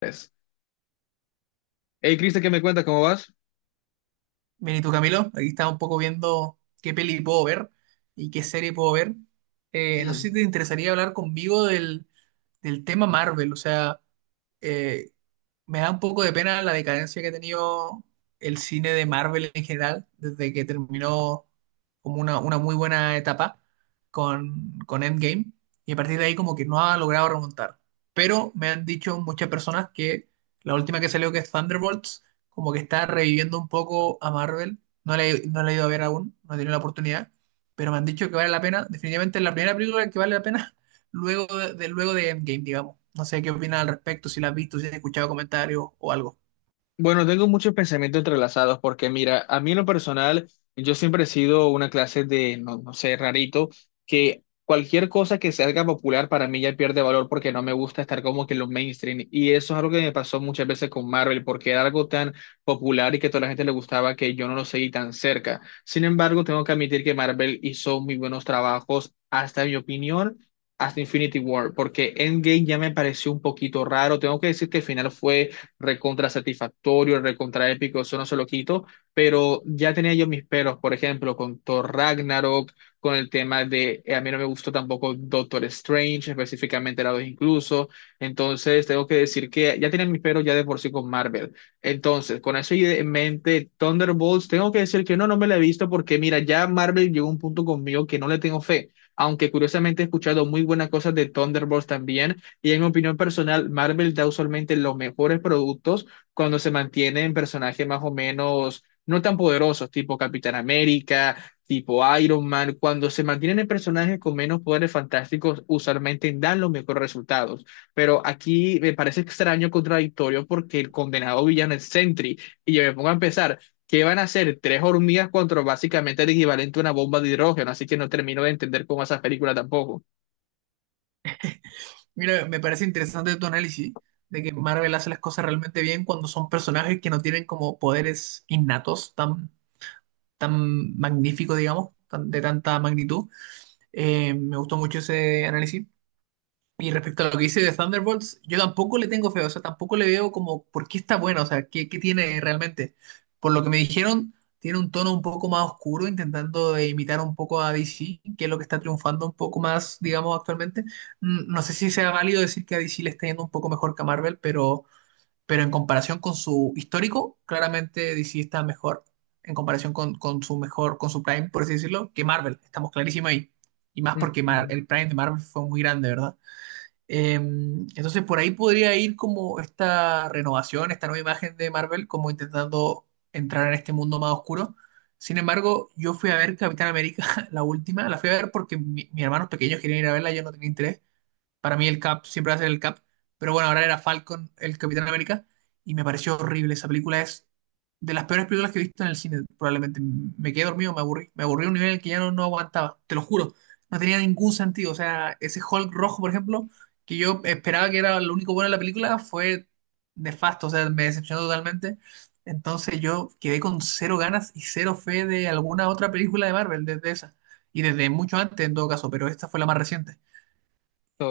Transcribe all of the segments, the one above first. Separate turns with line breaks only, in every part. Tres. Hey, Cristian, ¿qué me cuentas? ¿Cómo vas?
Bien, ¿y tú, Camilo? Aquí estaba un poco viendo qué peli puedo ver y qué serie puedo ver. No sé si
Mm.
te interesaría hablar conmigo del tema Marvel, o sea, eh, me da un poco de pena la decadencia que ha tenido el cine de Marvel en general, desde que terminó como una muy buena etapa con Endgame, y a partir de ahí como que no ha logrado remontar. Pero me han dicho muchas personas que la última que salió, que es Thunderbolts, como que está reviviendo un poco a Marvel. No la he ido a ver aún, no he tenido la oportunidad, pero me han dicho que vale la pena. Definitivamente es la primera película que vale la pena luego luego de Endgame, digamos. No sé qué opinas al respecto, si la has visto, si has escuchado comentarios o algo.
Bueno, tengo muchos pensamientos entrelazados porque mira, a mí en lo personal, yo siempre he sido una clase de, no, no sé, rarito, que cualquier cosa que se haga popular para mí ya pierde valor porque no me gusta estar como que en los mainstream. Y eso es algo que me pasó muchas veces con Marvel porque era algo tan popular y que a toda la gente le gustaba que yo no lo seguí tan cerca. Sin embargo, tengo que admitir que Marvel hizo muy buenos trabajos, hasta en mi opinión, hasta Infinity War, porque Endgame ya me pareció un poquito raro. Tengo que decir que el final fue recontra satisfactorio, recontra épico, eso no se lo quito, pero ya tenía yo mis peros, por ejemplo, con Thor Ragnarok, con el tema de, a mí no me gustó tampoco Doctor Strange, específicamente la 2 incluso. Entonces tengo que decir que ya tenía mis peros ya de por sí con Marvel. Entonces, con eso en mente, Thunderbolts, tengo que decir que no, no me la he visto porque mira, ya Marvel llegó a un punto conmigo que no le tengo fe, aunque curiosamente he escuchado muy buenas cosas de Thunderbolts también. Y en mi opinión personal, Marvel da usualmente los mejores productos cuando se mantienen personajes más o menos no tan poderosos, tipo Capitán América, tipo Iron Man. Cuando se mantienen en personajes con menos poderes fantásticos, usualmente dan los mejores resultados. Pero aquí me parece extraño, contradictorio, porque el condenado villano es Sentry. Y yo me pongo a empezar. ¿Qué van a hacer? Tres hormigas contra básicamente el equivalente a una bomba de hidrógeno. Así que no termino de entender cómo esas películas tampoco.
Mira, me parece interesante tu análisis de que Marvel hace las cosas realmente bien cuando son personajes que no tienen como poderes innatos tan magníficos, digamos, de tanta magnitud. Me gustó mucho ese análisis. Y respecto a lo que dice de Thunderbolts, yo tampoco le tengo fe, o sea, tampoco le veo como por qué está bueno, o sea, qué tiene realmente. Por lo que me dijeron, tiene un tono un poco más oscuro, intentando de imitar un poco a DC, que es lo que está triunfando un poco más, digamos, actualmente. No sé si sea válido decir que a DC le está yendo un poco mejor que a Marvel, pero en comparación con su histórico, claramente DC está mejor en comparación con su mejor, con su Prime, por así decirlo, que Marvel. Estamos clarísimos ahí. Y más porque
Mm.
el Prime de Marvel fue muy grande, ¿verdad? Entonces por ahí podría ir como esta renovación, esta nueva imagen de Marvel, como intentando entrar en este mundo más oscuro. Sin embargo, yo fui a ver Capitán América, la última, la fui a ver porque mis hermanos pequeños querían ir a verla, yo no tenía interés. Para mí el Cap siempre va a ser el Cap. Pero bueno, ahora era Falcon, el Capitán América. Y me pareció horrible. Esa película es de las peores películas que he visto en el cine. Probablemente me quedé dormido, me aburrí. Me aburrí a un nivel en el que ya no aguantaba. Te lo juro. No tenía ningún sentido. O sea, ese Hulk rojo, por ejemplo, que yo esperaba que era lo único bueno de la película, fue nefasto. O sea, me decepcionó totalmente. Entonces yo quedé con cero ganas y cero fe de alguna otra película de Marvel desde esa. Y desde mucho antes en todo caso, pero esta fue la más reciente.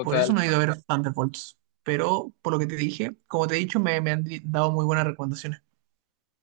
Por eso no he ido a ver Thunderbolts. Pero por lo que te dije, como te he dicho, me han dado muy buenas recomendaciones.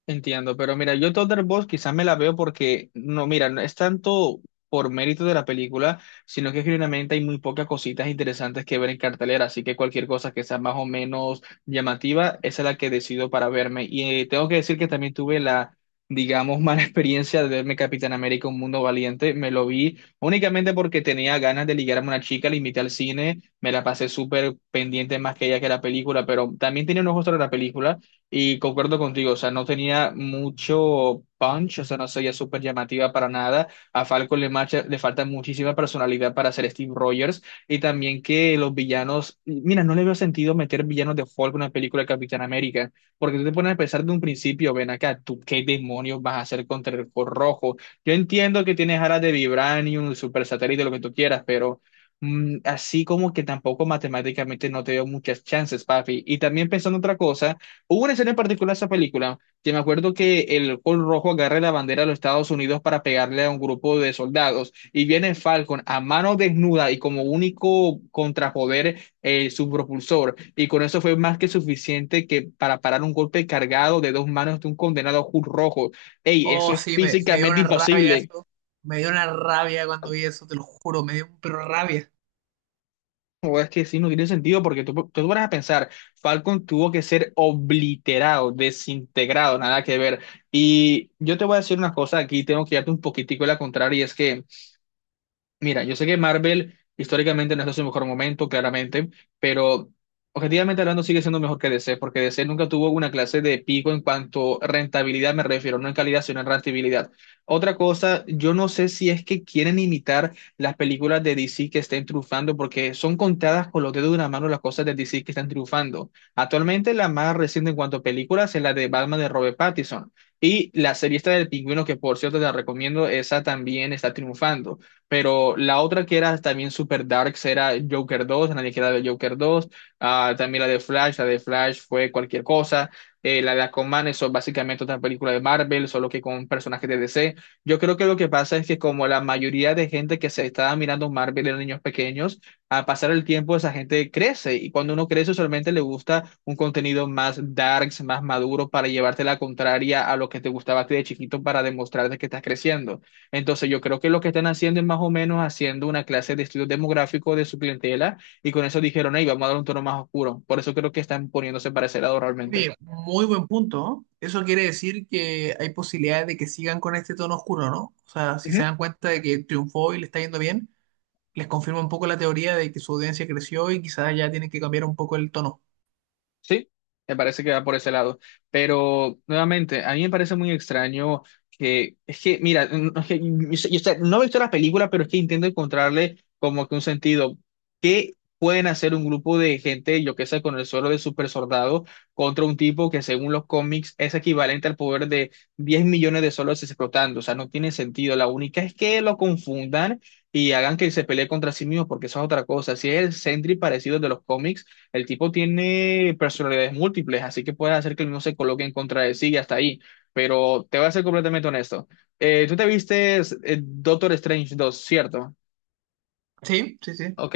Entiendo, pero mira, yo Thunderbolts quizás me la veo porque, no, mira, no es tanto por mérito de la película, sino que genuinamente hay muy pocas cositas interesantes que ver en cartelera, así que cualquier cosa que sea más o menos llamativa, esa es la que decido para verme. Y tengo que decir que también tuve la, digamos, mala experiencia de verme Capitán América, Un Mundo Valiente. Me lo vi únicamente porque tenía ganas de ligarme a una chica, la invité al cine, me la pasé súper pendiente más que ella que la película, pero también tenía unos ojos sobre la película. Y concuerdo contigo, o sea, no tenía mucho punch, o sea, no sería súper llamativa para nada. A Falcon le, le falta muchísima personalidad para ser Steve Rogers, y también que los villanos, mira, no le veo sentido meter villanos de Hulk en una película de Capitán América, porque tú te pones a pensar de un principio, ven acá, tú qué demonios vas a hacer contra el Hulk rojo. Yo entiendo que tienes alas de Vibranium, super satélite, lo que tú quieras, pero así como que tampoco matemáticamente no te veo muchas chances, papi. Y también pensando otra cosa, hubo una escena en particular en esa película que me acuerdo que el Hulk rojo agarra la bandera de los Estados Unidos para pegarle a un grupo de soldados y viene Falcon a mano desnuda y como único contrapoder su propulsor, y con eso fue más que suficiente que para parar un golpe cargado de dos manos de un condenado Hulk rojo. Ey, eso
Oh,
es
sí, me dio
físicamente
una rabia
imposible.
eso. Me dio una rabia cuando vi eso, te lo juro, me dio pero rabia.
O es que sí, no tiene sentido porque tú te pones a pensar, Falcon tuvo que ser obliterado, desintegrado, nada que ver. Y yo te voy a decir una cosa aquí, tengo que darte un poquitico la contraria, y es que, mira, yo sé que Marvel históricamente no está en su mejor momento, claramente, pero objetivamente hablando sigue siendo mejor que DC, porque DC nunca tuvo una clase de pico en cuanto a rentabilidad, me refiero, no en calidad, sino en rentabilidad. Otra cosa, yo no sé si es que quieren imitar las películas de DC que estén triunfando, porque son contadas con los dedos de una mano las cosas de DC que están triunfando. Actualmente la más reciente en cuanto a películas es la de Batman de Robert Pattinson. Y la serie esta del pingüino, que por cierto te la recomiendo, esa también está triunfando. Pero la otra que era también super darks era Joker 2, nadie queda de Joker 2. Ah, también la de Flash fue cualquier cosa. La de Aquaman, eso es básicamente otra película de Marvel, solo que con personajes de DC. Yo creo que lo que pasa es que como la mayoría de gente que se estaba mirando Marvel eran niños pequeños, al pasar el tiempo esa gente crece y cuando uno crece solamente le gusta un contenido más darks, más maduro para llevarte la contraria a lo que te gustaba a ti de chiquito para demostrarte que estás creciendo. Entonces, yo creo que lo que están haciendo es más o menos haciendo una clase de estudio demográfico de su clientela, y con eso dijeron, hey, vamos a dar un tono más oscuro. Por eso creo que están poniéndose para ese lado realmente.
Oye, muy buen punto, ¿no? Eso quiere decir que hay posibilidades de que sigan con este tono oscuro, ¿no? O sea, si se dan cuenta de que triunfó y le está yendo bien, les confirma un poco la teoría de que su audiencia creció y quizás ya tienen que cambiar un poco el tono.
Sí, me parece que va por ese lado. Pero nuevamente, a mí me parece muy extraño que, es que, mira, no es que no he visto la película, pero es que intento encontrarle como que un sentido. ¿Qué pueden hacer un grupo de gente, yo qué sé, con el suelo de super soldado contra un tipo que según los cómics es equivalente al poder de 10 millones de solos explotando? O sea, no tiene sentido. La única es que lo confundan y hagan que se pelee contra sí mismo, porque eso es otra cosa. Si es el Sentry parecido de los cómics, el tipo tiene personalidades múltiples, así que puede hacer que el mismo se coloque en contra de sí, y hasta ahí. Pero te voy a ser completamente honesto. Tú te viste Doctor Strange 2, ¿cierto?
Sí, sí, sí.
Ok,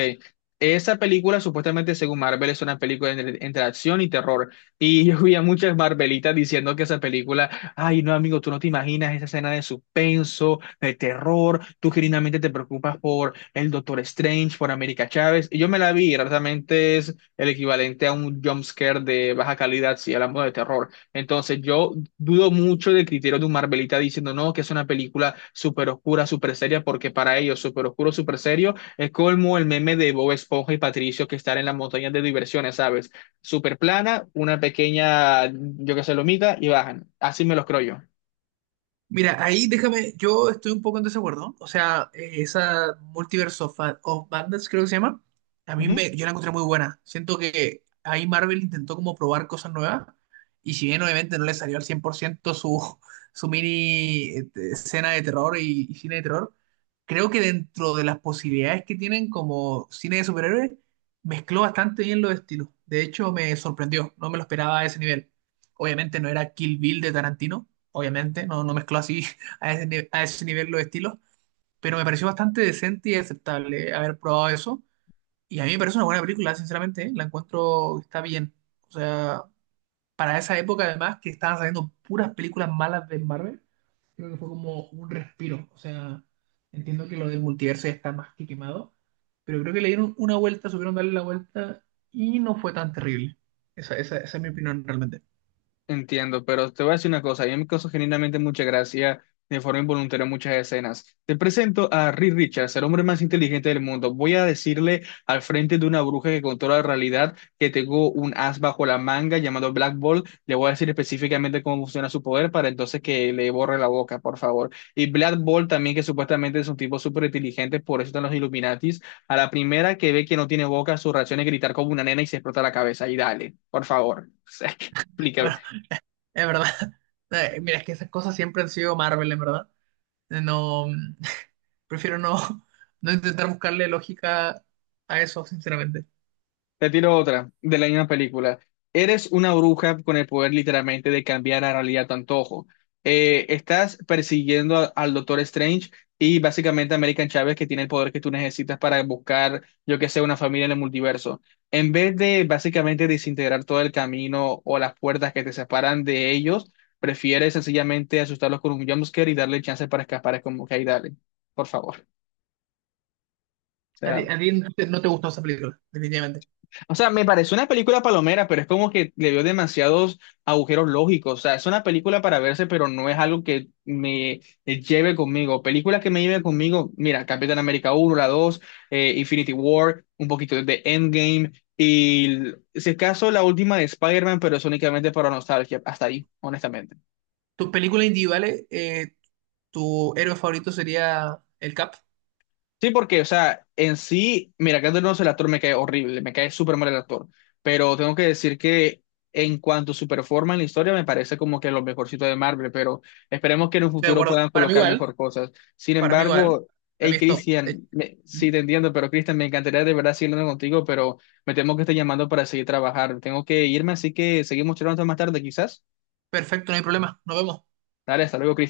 esa película supuestamente según Marvel es una película entre, entre acción y terror. Y yo vi a muchas Marvelitas diciendo que esa película, ay no amigo, tú no te imaginas esa escena de suspenso, de terror, tú genuinamente te preocupas por el Doctor Strange, por América Chávez. Y yo me la vi, y realmente es el equivalente a un jump scare de baja calidad si hablamos de terror. Entonces yo dudo mucho del criterio de un Marvelita diciendo no, que es una película súper oscura, súper seria, porque para ellos súper oscuro, súper serio es como el meme de Bob Esponja y Patricio que están en las montañas de diversiones, ¿sabes? Super plana, una pequeña, yo qué sé, lomita y bajan. Así me los creo yo.
Mira, ahí déjame, yo estoy un poco en desacuerdo. O sea, esa Multiverse of Madness creo que se llama,
Ujú.
yo la encontré muy buena. Siento que ahí Marvel intentó como probar cosas nuevas y si bien obviamente no le salió al 100% su, su mini escena de terror y cine de terror, creo que dentro de las posibilidades que tienen como cine de superhéroes, mezcló bastante bien los estilos. De hecho, me sorprendió, no me lo esperaba a ese nivel. Obviamente no era Kill Bill de Tarantino obviamente, no mezcló así a ese, ni- a ese nivel los estilos, pero me pareció bastante decente y aceptable haber probado eso. Y a mí me parece una buena película, sinceramente, ¿eh? La encuentro que está bien. O sea, para esa época además que estaban saliendo puras películas malas de Marvel, creo que fue como un respiro. O sea, entiendo que lo del multiverso ya está más que quemado, pero creo que le dieron una vuelta, supieron darle la vuelta y no fue tan terrible. Esa es mi opinión realmente.
Entiendo, pero te voy a decir una cosa, a mí me causó genuinamente mucha gracia de forma involuntaria muchas escenas. Te presento a Reed Richards, el hombre más inteligente del mundo. Voy a decirle al frente de una bruja que controla la realidad que tengo un as bajo la manga llamado Black Ball. Le voy a decir específicamente cómo funciona su poder para entonces que le borre la boca, por favor. Y Black Ball también, que supuestamente es un tipo súper inteligente, por eso están los Illuminatis. A la primera que ve que no tiene boca, su reacción es gritar como una nena y se explota la cabeza. Y dale, por favor. O sea, explícame.
Es verdad. Mira, es que esas cosas siempre han sido Marvel, en verdad. No, prefiero no, no intentar buscarle lógica a eso, sinceramente.
Te tiro otra de la misma película. Eres una bruja con el poder literalmente de cambiar la realidad a tu antojo. Estás persiguiendo al Doctor Strange y básicamente a American Chávez que tiene el poder que tú necesitas para buscar, yo que sé, una familia en el multiverso. En vez de básicamente desintegrar todo el camino o las puertas que te separan de ellos, prefieres sencillamente asustarlos con un jumpscare y darle chance para escapar. Es como que ahí dale, por favor. O sea,
A ti no te gustó esa película, definitivamente.
O sea, me pareció una película palomera, pero es como que le dio demasiados agujeros lógicos. O sea, es una película para verse, pero no es algo que me lleve conmigo. Películas que me lleven conmigo, mira, Capitán América uno, la 2, Infinity War, un poquito de Endgame y, si es caso, la última de Spider-Man, pero es únicamente para nostalgia. Hasta ahí, honestamente.
Tus películas individuales, tu héroe favorito sería el Cap.
Sí, porque, o sea, en sí, mira, Keanu Reeves, el actor me cae horrible, me cae súper mal el actor, pero tengo que decir que en cuanto a su performance en la historia, me parece como que lo mejorcito de Marvel, pero esperemos que en un
Estoy de
futuro
acuerdo.
puedan colocar mejor cosas. Sin
Para mí igual,
embargo,
para mí
hey,
es top. De hecho.
Christian, sí te entiendo, pero Cristian, me encantaría de verdad seguir hablando contigo, pero me temo que está llamando para seguir trabajando. Tengo que irme, así que seguimos charlando más tarde, quizás.
Perfecto, no hay problema. Nos vemos.
Dale, hasta luego, Cristian.